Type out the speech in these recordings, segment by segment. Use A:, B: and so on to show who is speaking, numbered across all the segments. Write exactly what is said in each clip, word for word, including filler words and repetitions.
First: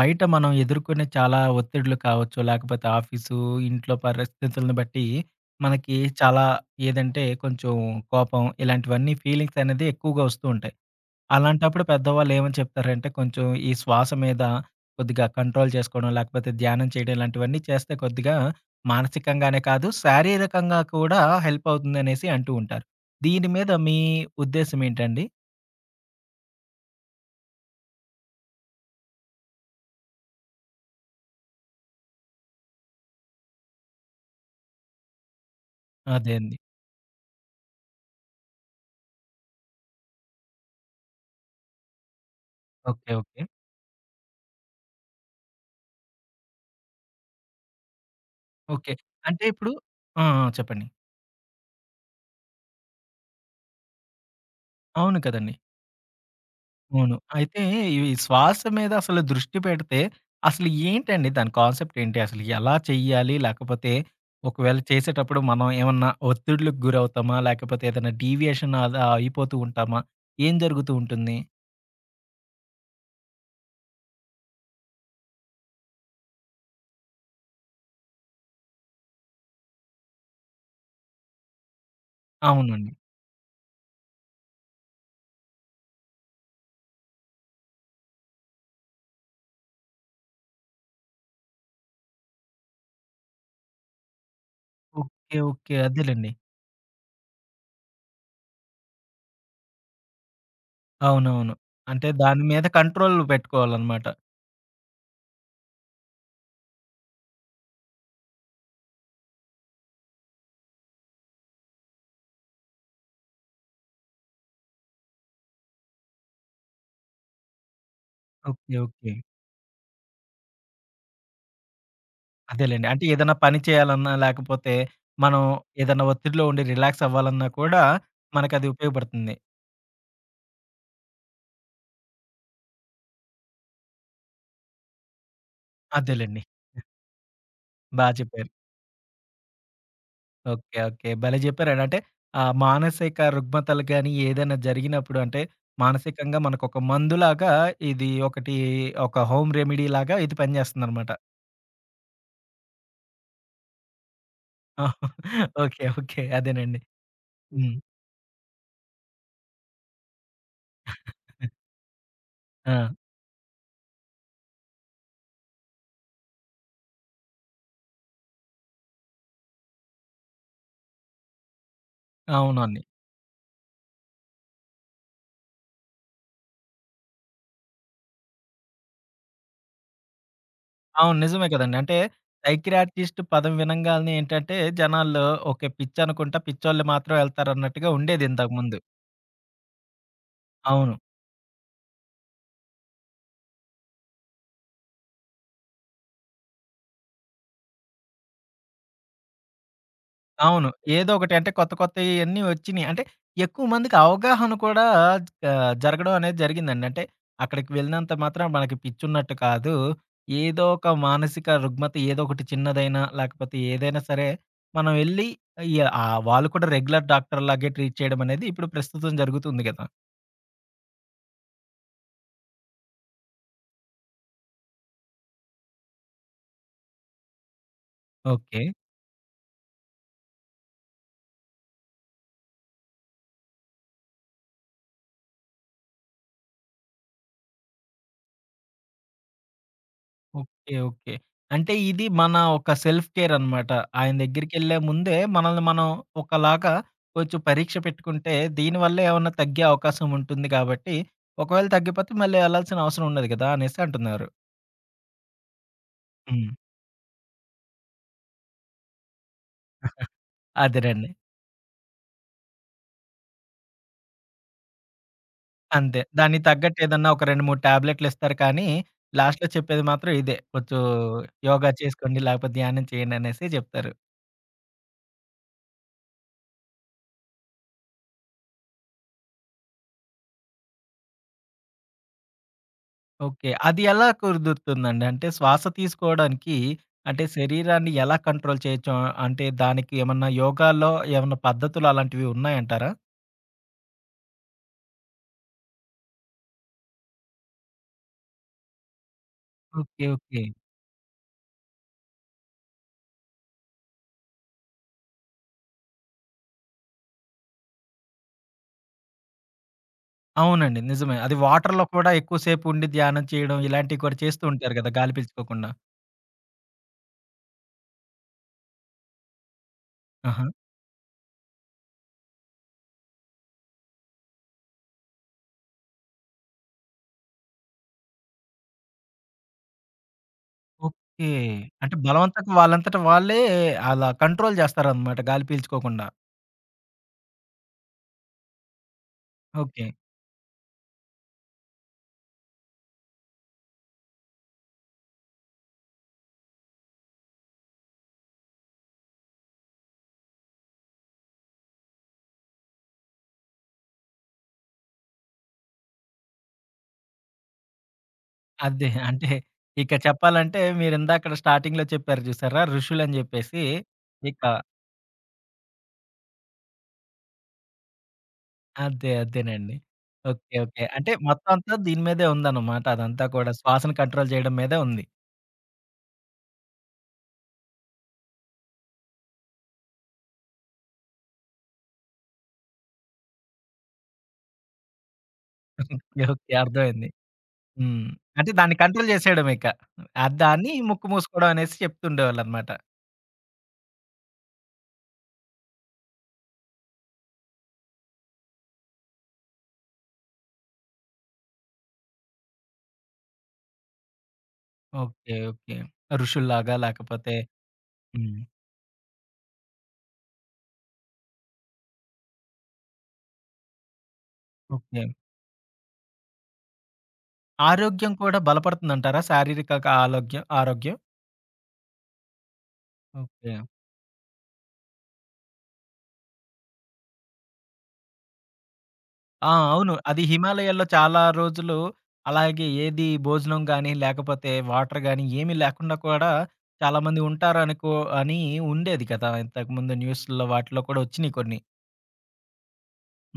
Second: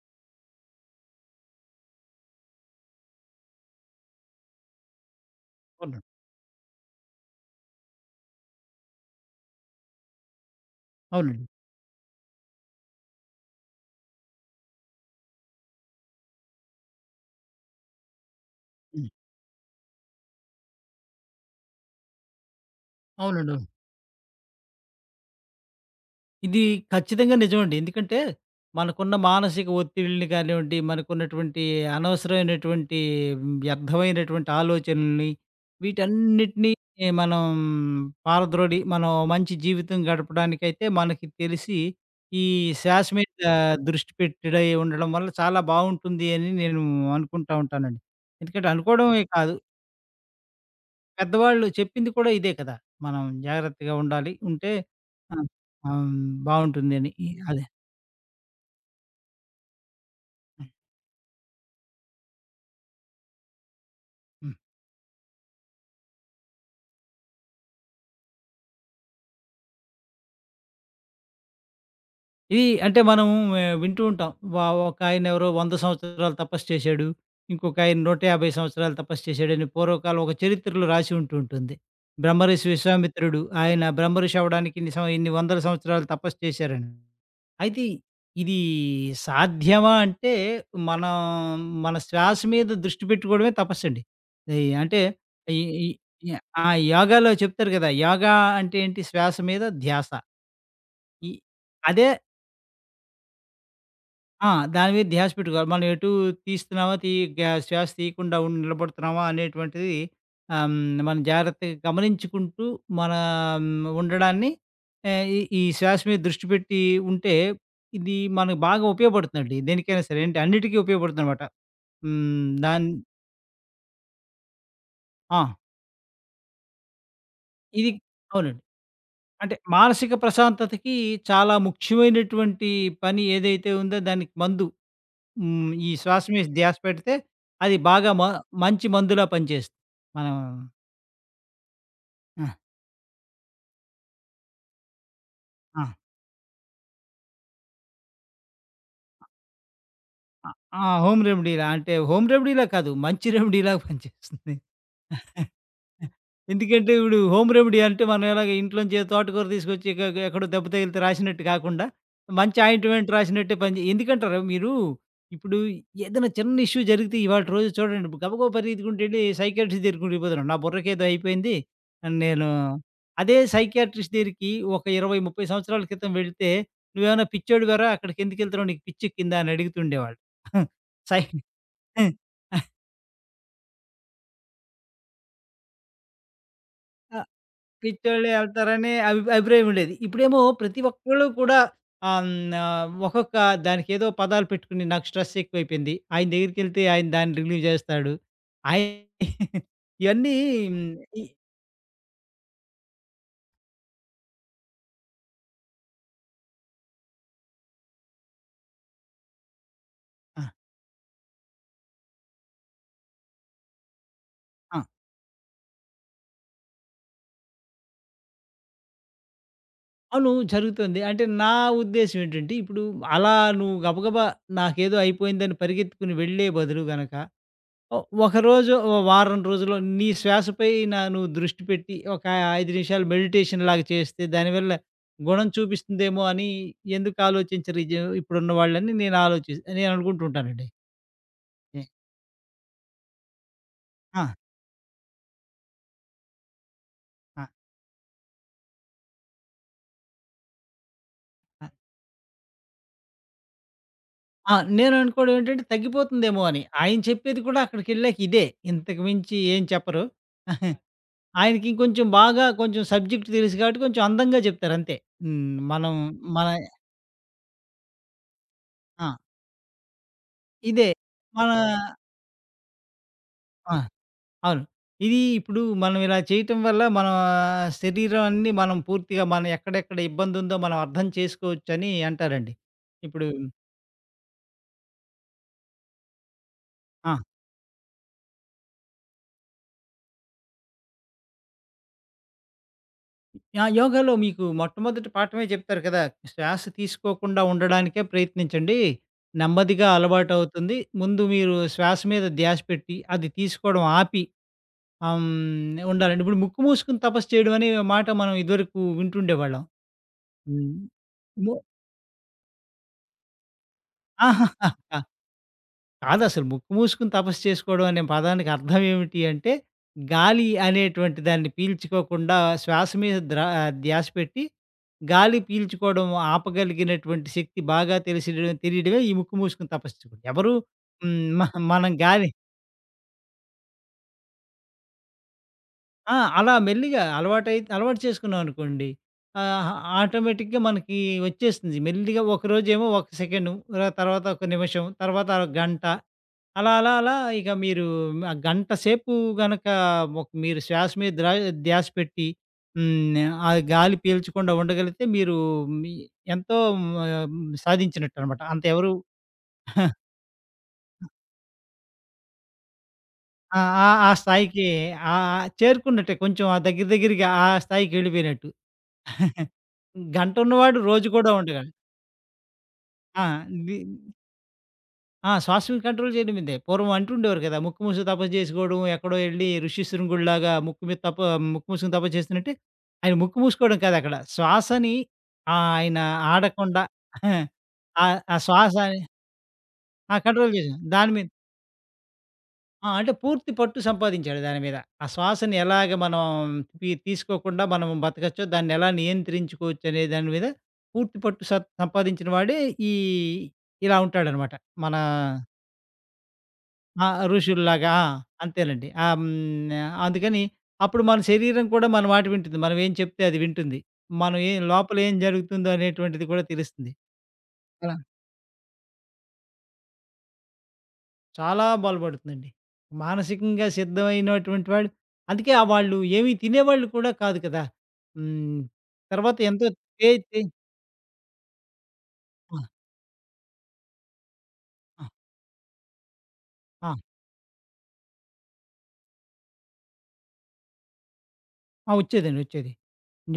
A: బయట మనం ఎదుర్కొనే చాలా ఒత్తిడులు కావచ్చు, లేకపోతే ఆఫీసు, ఇంట్లో పరిస్థితులను బట్టి మనకి
B: అవునండి.
A: చాలా ఏదంటే కొంచెం కోపం ఇలాంటివన్నీ ఫీలింగ్స్ అనేది ఎక్కువగా వస్తూ ఉంటాయి.
B: అవునండి.
A: అలాంటప్పుడు పెద్దవాళ్ళు ఏమని చెప్తారంటే కొంచెం ఈ శ్వాస మీద కొద్దిగా కంట్రోల్ చేసుకోవడం, లేకపోతే ధ్యానం చేయడం ఇలాంటివన్నీ చేస్తే కొద్దిగా
B: హ్మ్.
A: మానసికంగానే కాదు శారీరకంగా కూడా హెల్ప్ అవుతుందనేసి అంటూ ఉంటారు. దీని
B: అవునండి. అవును.
A: మీద మీ ఉద్దేశ్యం ఏంటండి?
B: ఇది ఖచ్చితంగా నిజమండి. ఎందుకంటే మనకున్న మానసిక ఒత్తిడిని కానివ్వండి, మనకున్నటువంటి అనవసరమైనటువంటి వ్యర్థమైనటువంటి ఆలోచనల్ని,
A: అదే అండి.
B: వీటన్నిటిని మనం పారద్రోలి మనం మంచి జీవితం గడపడానికైతే మనకి తెలిసి ఈ శ్వాస
A: ఓకే.
B: మీద
A: ఓకే.
B: దృష్టి పెట్టడై ఉండడం వల్ల చాలా బావుంటుంది అని నేను అనుకుంటా ఉంటానండి. ఎందుకంటే
A: ఓకే.
B: అనుకోవడమే
A: అంటే
B: కాదు,
A: ఇప్పుడు ఆ! ఆ! చెప్పండి.
B: పెద్దవాళ్ళు చెప్పింది కూడా ఇదే కదా! మనం జాగ్రత్తగా ఉండాలి. ఉంటే
A: అవును
B: ఆహ్,
A: కదండీ.
B: ఆహ్, బావుంటుందని.
A: అవును.
B: ఈ
A: అయితే
B: అదే.
A: ఇవి శ్వాస మీద అసలు దృష్టి పెడితే అసలు
B: హ్మ్.
A: ఏంటండి దాని కాన్సెప్ట్ ఏంటి? అసలు ఎలా చెయ్యాలి? లేకపోతే ఒకవేళ చేసేటప్పుడు మనం ఏమన్నా ఒత్తిడులకు గురవుతామా? లేకపోతే ఏదైనా డీవియేషన్ అలా అయిపోతూ ఉంటామా? ఏం జరుగుతూ ఉంటుంది?
B: ఇది అంటే మనం ఆహ్, వింటూ ఉంటాం. వ ఒకాయన ఎవరో వంద సంవత్సరాలు తపస్సు చేశాడు. ఇంకొకాయన నూట యాభై సంవత్సరాలు తపస్సు చేశాడని పూర్వకాలం ఒక చరిత్రలో రాసి ఉంటూ ఉంటుంది. బ్రహ్మర్షి
A: అవునండి.
B: విశ్వామిత్రుడు ఆయన బ్రహ్మర్షి అవ్వడానికి ఇన్ని సం ఇన్ని వందల సంవత్సరాలు తపస్సు చేశారని. అయితే ఇది సాధ్యమా అంటే మనం మన శ్వాస మీద దృష్టి పెట్టుకోవడమే తపస్సండి. ఈ అంటే
A: ఓకే.
B: ఈ
A: ఓకే.
B: ఈ
A: అదేలెండి.
B: ఈ ఆ! యోగాలో చెప్తారు కదా! యోగా అంటే ఏంటి? శ్వాస మీద ధ్యాస. ఈ
A: అవునవును.
B: అదే
A: అంటే దాని మీద కంట్రోల్ పెట్టుకోవాలనమాట.
B: ఆ! దాని మీద ధ్యాస పెట్టుకోవాలి. మనం ఎటు తీస్తున్నామా, తీ గ్యా శ్వాస తీయకుండా ఉండి నిలబడుతున్నామా అనేటువంటిది ఆహ్, హ్మ్, మనం జాగ్రత్తగా గమనించుకుంటూ మన హ్మ్, ఉండడాన్ని, ఆహ్, ఈ ఈ శ్వాస మీద దృష్టి పెట్టి ఉంటే, ఇది మనకు
A: ఓకే.
B: బాగా
A: ఓకే.
B: ఉపయోగపడుతుందండి. దేనికైనా సరే, ఏంటి, అన్నిటికీ ఉపయోగపడుతుందనమాట. హ్మ్,
A: అదేలెండి.
B: దాన్
A: అంటే ఏదైనా పని చేయాలన్నా, లేకపోతే మనం
B: ఆ!
A: ఏదైనా ఒత్తిడిలో ఉండి రిలాక్స్ అవ్వాలన్నా కూడా
B: ఇది అవునండి.
A: మనకది ఉపయోగపడుతుంది.
B: అంటే మానసిక ప్రశాంతతకి చాలా ముఖ్యమైనటువంటి పని ఏదైతే ఉందో దానికి మందు. హ్మ్. ఈ శ్వాస
A: అదేలెండి.
B: మీద ధ్యాస పెడితే అది
A: బా
B: బాగా మ
A: చెప్పారు.
B: మంచి మందులా పనిచేస్తుంది. మనం
A: ఓకే. ఓకే. భలే చెప్పారండి. అంటే
B: ఆ!
A: ఆహ్, మానసిక రుగ్మతలు గాని, ఏదైనా జరిగినప్పుడు అంటే
B: ఆ!
A: మానసికంగా మనకొక మందులాగా ఇది ఒకటి ఒక హోమ్ రెమెడీలాగా ఇది
B: ఆ! ఆ,
A: పనిచేస్తుందనమాట.
B: హోమ్ రెమెడీలా అంటే హోమ్ రెమెడీలా కాదు. మంచి రెమెడీలాగా పనిచేస్తుంది.
A: ఓకే. ఓకే. అదేనండి.
B: ఎందుకంటే ఇప్పుడు హోమ్
A: హ్మ్.
B: రెమెడీ అంటే మనం ఎలాగ ఇంట్లోంచి ఏదో తోటకూర తీసుకొచ్చి ఎక్క ఎక్కడో దెబ్బ తగిలితే రాసినట్టు కాకుండా, మంచి
A: ఆ!
B: ఆయింట్‌మెంట్ రాసినట్టే పనిజే ఎందుకంటారా మీరు? ఇప్పుడు ఏదైనా చిన్న ఇష్యూ జరిగితే ఇవాళ రోజు చూడండి, గబగబా పరిగెత్తుకుంటూ ఎళ్లి సైకియాట్రిస్ట్ దగ్గరికి వెళ్ళిపోతున్నాను, నా బుర్రకేదో అయిపోయింది అని. నేను
A: అవునండి.
B: అదే సైకియాట్రిస్ట్ దగ్గరికి ఒక ఇరవై, ముప్పై సంవత్సరాల క్రితం వెళితే, "నువ్వేమైనా పిచ్చోడివారా? అక్కడికెందుకెళ్తున్నావు? నీకు పిచ్చెక్కిందా?" అని అడుగుతుండేవాళ్ళు.
A: అవును.
B: సై
A: నిజమే కదండీ. అంటే సైకియాట్రిస్ట్ పదం వినంగాల్నే ఏంటంటే జనాల్లో ఓకే. పిచ్చనుకుంటా పిచ్చోళ్ళు మాత్రం ఎళ్తారన్నట్టుగా ఉండేది
B: పిచ్చోళ్ళే
A: ఇంతకుముందు.
B: ఎళ్తారని అభి అభిప్రాయం ఉండేది. ఇప్పుడేమో ప్రతి
A: అవును.
B: ఒక్కళ్ళు కూడా ఆహ్, హ్మ్, ఆహ్, ఒక్కొక్క దానికేదో పదాలు పెట్టుకుని, నాకు స్ట్రెస్ ఎక్కువైపోయింది, ఆయన దగ్గరికెళ్తే ఆయన దాన్ని రిలీవ్ జేస్తాడు. ఆయ ఇయన్నీ
A: అవును.
B: హ్మ్,
A: ఏదో
B: ఈ
A: ఒకటి అంటే కొత్త కొత్తయన్నీ వచ్చినియి. అంటే ఎక్కువ మందికి అవగాహన కూడా ఆహ్, జరగడం అనేది జరిగిందండి. అంటే అక్కడికి వెళ్ళినంత మాత్రాన మనకి పిచ్చున్నట్టు కాదు.
B: ఆ!
A: ఏదో ఒక మానసిక రుగ్మత ఏదో ఒకటి చిన్నదైనా లేకపోతే ఏదైనా సరే
B: ఆ!
A: మనం ఎళ్లి ఆహ్, వాళ్ళు కూడా రెగ్యులర్ డాక్టర్‌లాగే ట్రీట్ చేయడం అనేది ఇప్పుడు ప్రస్తుతం జరుగుతుంది గదా!
B: అవును, జరుగుతుంది. అంటే నా ఉద్దేశ్యం ఏంటంటే, ఇప్పుడు అలా నువ్వు గబగబా నాకేదో అయిపోయిందని పరిగెత్తుకుని వెళ్ళే బదులు గనక ఒ
A: ఓకే.
B: ఒకరోజు, ఓ వారం రోజుల్లో నీ శ్వాసపైన నువ్వు దృష్టి పెట్టి, ఒక ఐదు నిమిషాలు మెడిటేషన్‌లాగా చేస్తే, దానివల్ల గుణం చూపిస్తుందేమో అని ఎందుకు ఆలోచించరు? ఇజు ఇప్పుడున్న వాళ్ళని నేను ఆలోచి నేను అనుకుంటూ ఉంటానండి.
A: ఓకే. ఓకే. అంటే
B: ఎ
A: ఇది మన ఒక సెల్ఫ్ కేర్ అనమాట. ఆయన
B: ఆ!
A: దగ్గరికెళ్ళే ముందే మనల్ని మనం ఒకలాగా కొంచెం
B: ఆ!
A: పరీక్ష పెట్టుకుంటే దీనివల్ల ఏమన్నా తగ్గే అవకాశం ఉంటుంది కాబట్టి, ఒకవేళ
B: ఆ!
A: తగ్గిపోతే మళ్ళీ ఎళ్ళాల్సిన అవసరం ఉండదు కదా! అనేసి అంటున్నారు.
B: ఆ! నేను అనుకోవడం ఏంటంటే, తగ్గిపోతుందేమో
A: హ్మ్.
B: అని. ఆయన చెప్పేది కూడా అక్కడికెళ్ళాక ఇదే. ఇంతకు మించి ఏం చెప్పరు.
A: అదేనండి.
B: ఆయనకి ఇంకొంచెం బాగా కొంచెం సబ్జెక్ట్ తెలుసు కాబట్టి, కొంచెం అందంగా చెప్తారు, అంతే. హ్మ్. మనం
A: అంతే. దానికి
B: మన
A: తగ్గట్టు ఏదన్నా ఒక రెండు, మూడు టాబ్లెట్‌లు ఇస్తారు కానీ,
B: ఆ!
A: లాస్ట్‌లో చెప్పేది మాత్రం ఇదే. కొంచెం
B: ఇదే. మన
A: యోగా చేసుకోండి, లేకపోతే ధ్యానం చేయండి అనేసి
B: ఆ!
A: చెప్తారు.
B: అవును. ఇది ఇప్పుడు మనం ఇలా చేయటం వల్ల మన శరీరాన్ని మనం పూర్తిగా, మనం ఎక్కడెక్కడ ఇబ్బందుందో మనం అర్థం చేసుకోవచ్చని అంటారండి. ఇప్పుడు
A: ఓకే. అది ఎలా కుదురుతుందండి? అంటే శ్వాస తీసుకోవడానికి
B: ఆ!
A: అంటే శరీరాన్ని ఎలా కంట్రోల్ చేయొచ్చు? ఆహ్, అంటే దానికి ఏమన్నా యోగాలో ఏమన్నా పద్ధతులు అలాంటివి ఉన్నాయంటారా?
B: ఆ! యోగాలో మీకు మొట్టమొదటి పాఠమే చెప్తారు కదా! శ్వాస తీసుకోకుండా ఉండడానికే ప్రయత్నించండి. నెమ్మదిగా
A: ఓకే. ఓకే.
B: అలవాటవుతుంది. ముందు మీరు శ్వాస మీద ధ్యాస పెట్టి అది తీసుకోవడం ఆపి ఆహ్, హ్మ్, ఉండాలండి. ఇప్పుడు ముక్కు మూసుకొని తపస్సు చేయడం అనే మాట మనం ఇదివరకు వింటుండేవాళ్ళం. హ్మ్.
A: అవునండి. నిజమే. అది
B: ము
A: వాటర్‌లో కూడా ఎక్కువ సేపు ఉండి ధ్యానం చేయడం ఇలాంటివి కూడా చేస్తూ ఉంటారు కదా!
B: ఆహాహా.
A: గాలి పీల్చుకోకుండా.
B: కాదసలు. ముక్కు మూసుకొని తపస్సు చేసుకోవడం అనే పదానికి అర్థం ఏమిటి అంటే,
A: ఆహా!
B: గాలి అనేటువంటి దాన్ని పీల్చుకోకుండా శ్వాస మీద ద్రా ధ్యాస పెట్టి, గాలి పీల్చుకోవడం ఆపగలిగినటువంటి శక్తి బాగా తెలిసి తెలియడమే ఈ ముక్కు మూసుకొని తపస్సు. ఎవరు హ్మ్.
A: ఓకే.
B: మ మనం
A: అంటే
B: గాలి
A: బలవంతంగా వాళ్ళంతట వాళ్ళే అలా కంట్రోల్ చేస్తారనమాట గాలి పీల్చుకోకుండా.
B: ఆ! అలా మెల్లిగా అలవాటై అలవాటు చేసుకున్నామనుకోండి, ఆహ్,
A: ఓకే.
B: ఆటోమేటిక్‌గా మనకి వచ్చేస్తుంది. మెల్లిగా ఒకరోజేమో ఒక సెకండు, ర తర్వాత ఒక నిమిషం, తర్వాత గంట. అలా, అలా, అలా ఇక మీరు ఆ గంట సేపు గనక ఒక మీరు శ్వాస మీద ద్రా ధ్యాస పెట్టి, హ్మ్, ఆ గాలి పీల్చకుండా ఉండగలిగితే మీరు మీ ఎంతో ఆహ్, సాధించినట్టనమాట. అంత
A: అదే.
B: ఎవరు
A: అంటే ఇక చెప్పాలంటే మీరిందాకడ స్టార్టింగ్‌లో చెప్పారు చూసారా? ఋషులని
B: ఆ!
A: చెప్పేసి
B: ఆ! ఆ
A: ఇక
B: స్థాయికి ఆహ్, చేరుకున్నట్టే, కొంచెం ఆ దగ్గర దగ్గరగా ఆ స్థాయికి వెళ్ళిపోయినట్టు.
A: అదే. అదేనండి.
B: గంట
A: ఓకే.
B: ఉన్నవాడు
A: ఓకే.
B: రోజు
A: అంటే
B: కూడా
A: మొత్తం
B: ఉండగలడు.
A: అంతా దీని మీదే ఉందన్నమాట.
B: ఆ!
A: అదంతా కూడా
B: వి
A: శ్వాసను కంట్రోల్ చేయడం మీదే ఉంది.
B: ఆ! శ్వాసని కంట్రోల్ చేయడం ఇదే. పూర్వం అంటుండేవారు కదా ముక్కు మూసుకు తపస్సు చేసుకోవడం! ఎక్కడో ఎళ్లి ఋషిశృంగుడిలాగా ముక్కు మీద తప ముక్కు మూసుకొని తపస్సు చేస్తున్నట్టే, ఆయన ముక్కు మూసుకోవడం కాదు అక్కడ. శ్వాసని ఆ
A: ఓకే.
B: ఆయన
A: ఓకే.
B: ఆడకుండా,
A: అర్థమైంది.
B: ఆ!
A: హ్మ్.
B: ఆ
A: అంటే దాన్ని
B: శ్వాస
A: కంట్రోల్ చేసేయడం ఇక.
B: ఆ!
A: ఆహ్,
B: కంట్రోల్
A: దాన్ని
B: చేసాం.
A: ముక్కు
B: దాని మీద
A: మూసుకోవడం అనేసి చెప్తుండేవాళ్ళన్నమాట.
B: ఆ! అంటే పూర్తి పట్టు సంపాదించాడు దాని మీద. ఆ శ్వాసని ఎలాగ మనం తీ తీసుకోకుండా మనం బతకచ్చో, దాన్నెలా నియంత్రించుకోవచ్చనే దాని మీద పూర్తి పట్టు స సంపాదించిన వాడే ఈ ఇలా ఉంటాడనమాట. మన
A: ఓకే. ఓకే. ఋషుల్లాగా
B: ఆ!
A: లేకపోతే
B: ఋషుల్లాగా. ఆ!
A: హ్మ్.
B: అంతేనండి. ఆహ్, హ్మ్. అందుకని అప్పుడు మన శరీరం కూడా మన మాట వింటుంది. మనం ఏం చెప్తే అది వింటుంది. మనం ఏం లోపల
A: ఓకే.
B: ఏం జరుగుతుందో అనేటువంటిది కూడా తెలుస్తుంది. అలా
A: ఆరోగ్యం కూడా బలపడుతుందంటారా? శారీరక ఆరోగ్యం ఆరోగ్యం?
B: చాలా బలపడుతుందండి.
A: ఓకే.
B: మానసికంగా సిద్ధమైనటువంటి వాడు, అందుకే ఆ వాళ్ళు ఏమి తినేవాళ్ళు కూడా కాదు కదా! హ్మ్. తర్వాత
A: ఆ!
B: ఎంతో
A: అవును.
B: తే
A: అది
B: తే
A: హిమాలయాల్లో చాలా రోజులు
B: ఆ!
A: అలాగే ఏది భోజనం గానీ, లేకపోతే వాటర్
B: ఆ!
A: గానీ ఏమీ లేకుండా కూడా
B: ఆ!
A: చాలామంది ఉంటారనుకో అని ఉండేది కదా! ఇంతకుముందు న్యూస్‌ల్లో వాటిలో కూడా వచ్చినియి కొన్ని.
B: ఆ! వచ్చేదండి. వచ్చేది.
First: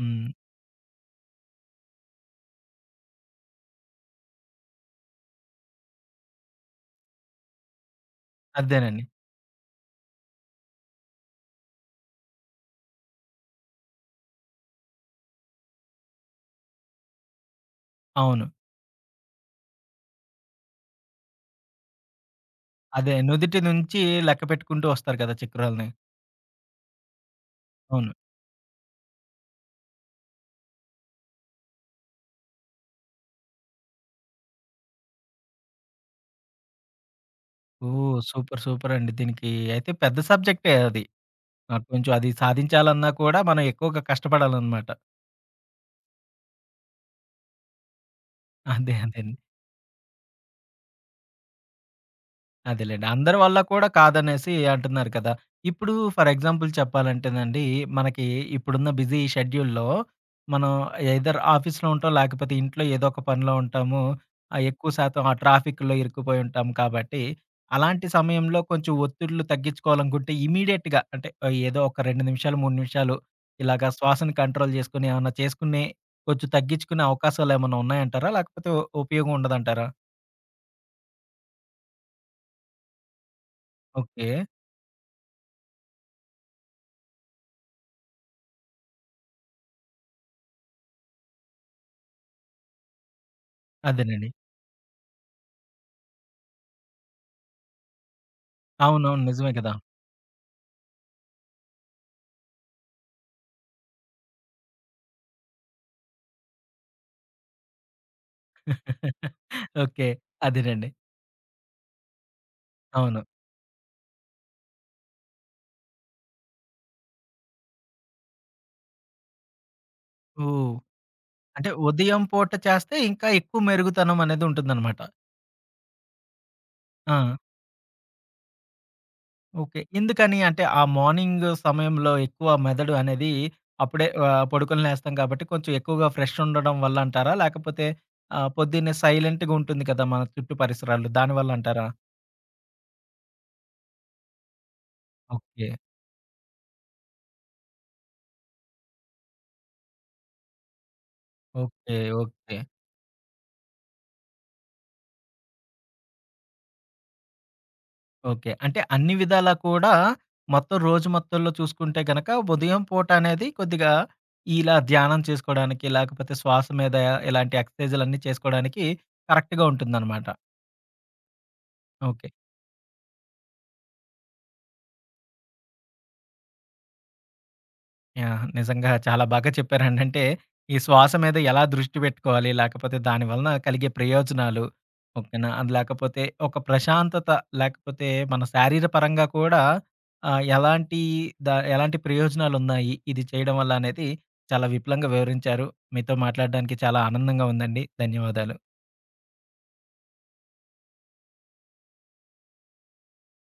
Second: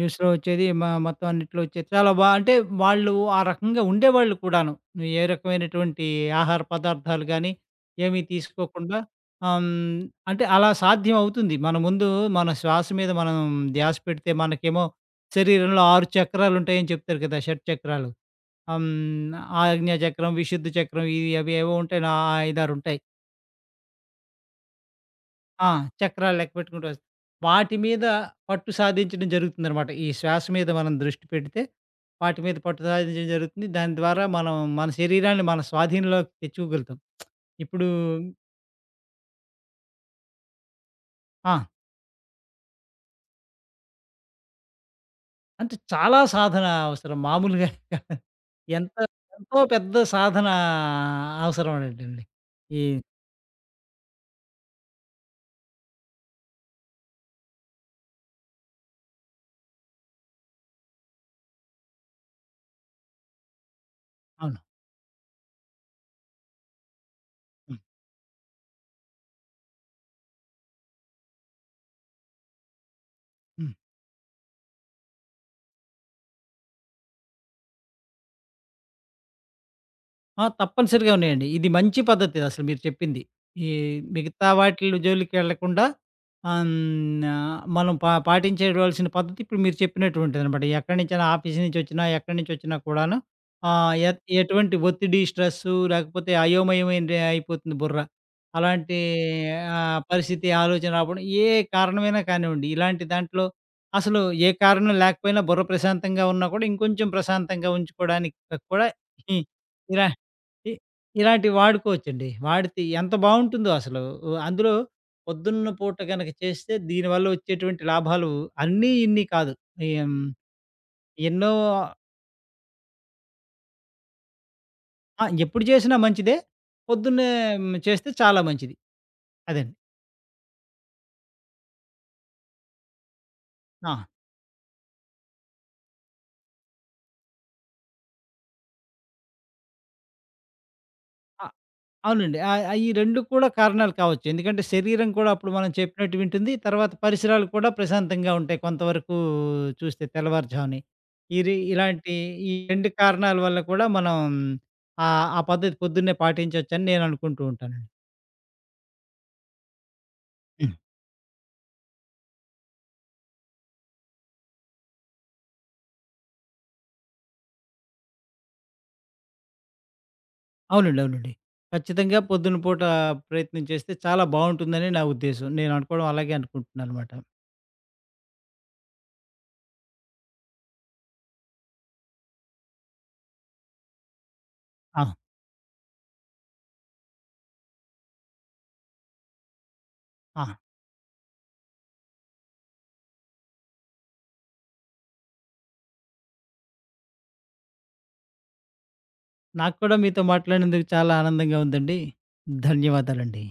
A: హ్మ్.
B: వచ్చేది. మ మొత్తం అన్నిట్లో వచ్చేది. చాలా బా అంటే వాళ్ళు ఆ రకంగా ఉండేవాళ్ళు కూడాను. నువ్వు ఏ రకమైనటువంటి ఆహార పదార్థాలు గానీ, ఏమీ తీసుకోకుండా
A: అదేనండి.
B: ఆహ్, హ్మ్. అంటే అలా సాధ్యం అవుతుంది. మన ముందు మన శ్వాస మీద మనం ధ్యాస పెడితే మనకేమో శరీరంలో ఆరు చక్రాలుంటాయని చెప్తారు కదా! షట్‌చక్రాలు.
A: అవును.
B: హ్మ్. ఆజ్ఞ చక్రం, విశుద్ధ చక్రం, ఇవి అవి ఏవో ఉంటాయి. నా ఐదు, ఆరు ఉంటాయి.
A: అదే నుదిటి నుంచి లెక్క పెట్టుకుంటూ వస్తారు కదా!
B: ఆ!
A: చక్రాల్ని.
B: చక్రాలు లెక్క పెట్టుకుంటూ వస్ వాటి మీద
A: అవును.
B: పట్టు సాధించడం జరుగుతుందనమాట. ఈ శ్వాస మీద మనం దృష్టి పెడితే, వాటి మీద పట్టు సాధించడం జరుగుతుంది. దాని ద్వారా మనం మన శరీరాన్ని మన స్వాధీనంలోకి తెచ్చుకోగలుగుతాం. ఇప్పుడు
A: ఓహ్! సూపర్, సూపర్ అండి. దీనికి అయితే పెద్ద సబ్జెక్టే అది.
B: ఆ!
A: నాకు కొంచెం అది సాధించాలన్నా కూడా మనం ఎక్కువగా కష్టపడాలనమాట.
B: అంటే చాలా సాధన అవసరం, మామూలుగా కాదు.
A: అదే.
B: ఎంత
A: అదే.
B: ఎంతో పెద్ద సాధన అవసరమనేటండి. ఈ
A: అదేలేండి. అందరి వల్ల కూడా కాదనేసి అంటున్నారు కదా! ఇప్పుడు ఫర్ ఎగ్జాంపుల్ చెప్పాలంటేనండి, మనకి ఇప్పుడున్న బిజీ షెడ్యూల్‌లో మనం ఎయిదర్ ఆఫీస్‌లో ఉంటాం, లేకపోతే ఇంట్లో ఏదో ఒక పనిలో ఉంటాము.
B: అవును.
A: ఆహ్, ఎక్కువ శాతం ఆ ట్రాఫిక్‌లో ఇరుక్కుపోయి ఉంటాం కాబట్టి,
B: హ్మ్.
A: అలాంటి సమయంలో కొంచెం ఒత్తిడులు తగ్గించుకోవాలనుకుంటే ఇమ్మీడియేట్‌గా అంటే ఏదో ఒక రెండు నిమిషాలు, మూడు నిమిషాలు
B: హ్మ్.
A: ఇలాగా శ్వాసను కంట్రోల్ చేసుకొని ఏమన్నా చేసుకునే కొంచెం తగ్గించుకునే అవకాశాలేమన్నా ఉన్నాయంటారా? లేకపోతే ఉపయోగం ఉండదంటారా?
B: ఆ! తప్పనిసరిగా ఉన్నాయండి. ఇది మంచి పద్ధతి అసలు మీరు చెప్పింది. ఈ
A: ఓకే.
B: మిగతా వాటిల జోలికెళ్ళకుండా ఆహ్, హ్మ్, ఆహ్, మనం పా పాటించేయవలసిన పద్ధతి ఇప్పుడు మీరు చెప్పినటువంటిదనమాట. ఎక్కడి నుంచైనా, ఆఫీస్ నుంచి వచ్చినా, ఎక్కడి నుంచి వచ్చినా కూడాను ఆహ్, ఎట్
A: అదేనండి.
B: ఎటువంటి ఒత్తిడి, స్ట్రెస్సు లేకపోతే అయోమయమైన అయిపోతుంది బుర్ర. అలాంటి
A: అవునవును. నిజమే కదా!
B: ఆహ్, పరిస్థితి, ఆలోచన రావడం ఏ కారణమైనా కానివ్వండి, ఇలాంటి దాంట్లో అసలు ఏ కారణం లేకపోయినా బుర్ర ప్రశాంతంగా ఉన్నా కూడా ఇంకొంచెం ప్రశాంతంగా ఉంచుకోవడానికి కూడా ఈ ఇలా
A: ఓకే.
B: ఇ
A: అదేనండి.
B: ఇలాంటివి వాడుకోవచ్చండి. వాడితే ఎంత
A: అవును.
B: బావుంటుందో అసలు. ఉ- అందులో పొద్దున్న పూట గనక చేస్తే దీనివల్ల వచ్చేటువంటి లాభాలు అన్నీ ఇన్ని కాదు. ఎం
A: ఓహ్!
B: ఎన్నో.
A: అంటే ఉదయం పూట చేస్తే ఇంకా ఎక్కువ మెరుగుతనం అనేది ఉంటుందనమాట.
B: ఆ! ఎప్పుడు చేసినా మంచిదే. పొద్దున్నే
A: ఆ!
B: మ్, చేస్తే చాలా మంచిది. అదండి.
A: ఓకే. ఎందుకని అంటే ఆ మార్నింగ్ సమయంలో ఎక్కువ మెదడు అనేది
B: ఆ!
A: అప్పుడే ఆహ్, పడుకొని లేస్తాం కాబట్టి కొంచెం ఎక్కువగా ఫ్రెష్ ఉండడం వల్ల అంటారా? లేకపోతే ఆహ్, పొద్దున్నే సైలెంట్‌గా ఉంటుంది కదా! మన చుట్టూ పరిసరాలు దానివల్ల అంటారా?
B: అవునండి. ఆహ్, ఆహ్, ఈ రెండు కూడా కారణాలు కావచ్చు. ఎందుకంటే శరీరం కూడా అప్పుడు
A: ఓకే.
B: మనం చెప్పినట్టు వింటుంది. తర్వాత పరిసరాలు కూడా ప్రశాంతంగా ఉంటాయి కొంతవరకు చూస్తే తెల్లవారుజాముని. ఇది
A: ఓకే.
B: ఇలాంటి ఈ
A: ఓకే.
B: రెండు కారణాల వల్ల కూడా మనం ఆహ్, ఆ పద్ధతి పొద్దున్నే పాటించొచ్చని నేను అనుకుంటూ ఉంటానండి.
A: ఓకే. అంటే అన్ని విధాలా కూడా మొత్తం
B: హ్మ్.
A: రోజు మొత్తంలో చూసుకుంటే గనక ఉదయం పూట అనేది కొద్దిగా ఇలా ధ్యానం చేసుకోవడానికి, లేకపోతే శ్వాస మీద ఇలాంటి ఎక్సర్సైజులన్నీ చేసుకోవడానికి కరెక్ట్‌గా ఉంటుందనమాట.
B: అవునండి. అవునండి. ఖచ్చితంగా
A: ఓకే.
B: పొద్దున పూట ప్రయత్నం చేస్తే చాలా బావుంటుందని నా ఉద్దేశం. నేను అనుకోవడం అలాగే అనుకుంటున్నాననమాట.
A: యాహ్! నిజంగా చాలా బాగా చెప్పారండి. అంటే ఈ శ్వాస మీద ఎలా దృష్టి పెట్టుకోవాలి? లేకపోతే దాని వలన కలిగే ప్రయోజనాలు
B: ఆ!
A: ఓకేనా? అది లేకపోతే ఒక ప్రశాంతత లేకపోతే మన శారీరపరంగా కూడా ఆహ్,
B: ఆ!
A: ఎలాంటి ద ఎలాంటి ప్రయోజనాలున్నాయి? ఇది చేయడం వల్ల అనేది చాలా విపులంగా వివరించారు. మీతో మాట్లాడడానికి చాలా ఆనందంగా ఉందండి. ధన్యవాదాలు.
B: నాకు కూడా మీతో మాట్లాడినందుకు చాలా ఆనందంగా ఉందండి. ధన్యవాదాలండి.